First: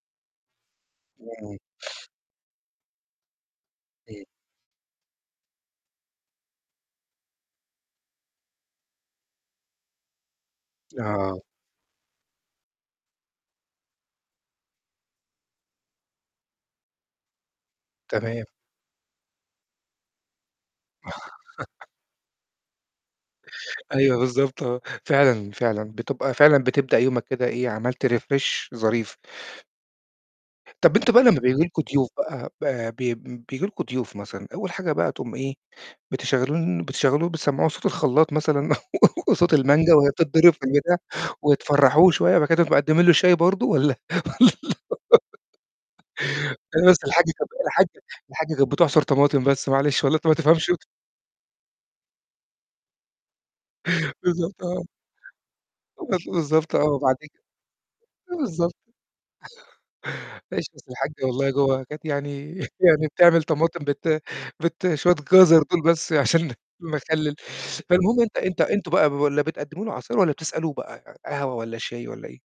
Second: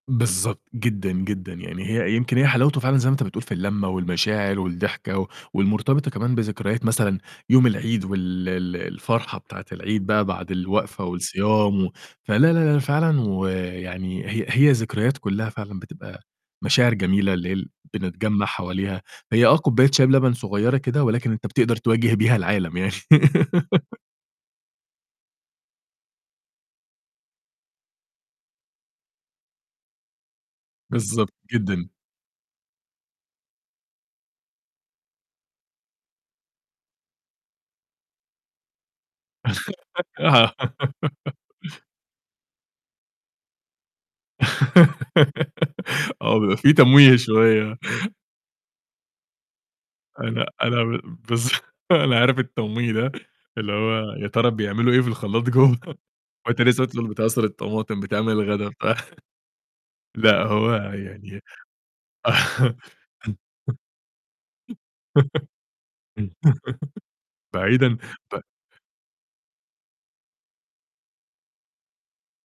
بالضبط، جدًا، جدًا. إمم. يعني هي يمكن هي حلاوته فعلًا زي ما أنت بتقول في الّلمّة إمم. والمشاعر والضحكة و والمرتبطة كمان بذكريات مثلًا يوم العيد وال ال الفرحة بتاعة العيد بقى بعد الوقفة آه. والصيام و فلا، لا، لا، فعلًا، ويعني هي هي ذكريات كلّها فعلًا بتبقى مشاعر جميلة اللي هي ال تمام. بنتجمّع حواليها، هي آه، كوباية شاي بلَبَن صغيّرة كده، ولكن أنت بتقدر تواجه بيها العالم يعني. أيوه، بالضبط آه. فعلًا، فعلًا بتبقى فعلًا بتبدأ يومك كده إيه، عملت refresh ظريف. طَب أنت بقى بالضبط، لمّا بييجي لكم جدًا. ضيوف بقى ب بي بيبجي لكم ضيوف مثلًا، أول حاجة بقى تقوم إيه، بتشغلون بتشغّلوه بتسمّعوه صوت الخلّاط مثلًا وصوت المانجا وهي بتضرِّب آه. في البتاع، وتفرّحوه شوية بعد كده تقوم مقدّمين له شاي برضه والَّا والَّا آه، بيبقى في [unintelligible] لا بس تمويه الحاجّة كانت ب شوية. الحاجّة كانت الحاجّة كانت بتعصُر طماطم بس معلش والله أنت ما أنا تفهمش أنا ب بالض أنا عارف التمويه ده اللي هو يا ترى بالضبط آه. بيعملوا إيه في الخلّاط جوّه. [unintelligible] وأنت بالضبط لسّه آه، أصلًا بعد كد بتعصُر الطماطم، بتعمل الغدا بالضبط بتاع. لأ، معلش هو أصل الحاجّة يعني والله جوّه كانت يعني يعني بتعمل طماطم بت بت شوية جَزَر دُول بس عشان المخلِّل. بعيدًا فالمهم أنت ب أنت أنتم بقى ب والَّا بتقدّموا له عصير والَّا بتسألوه بقى ق قهوة والَّا شاي والَّا إيه؟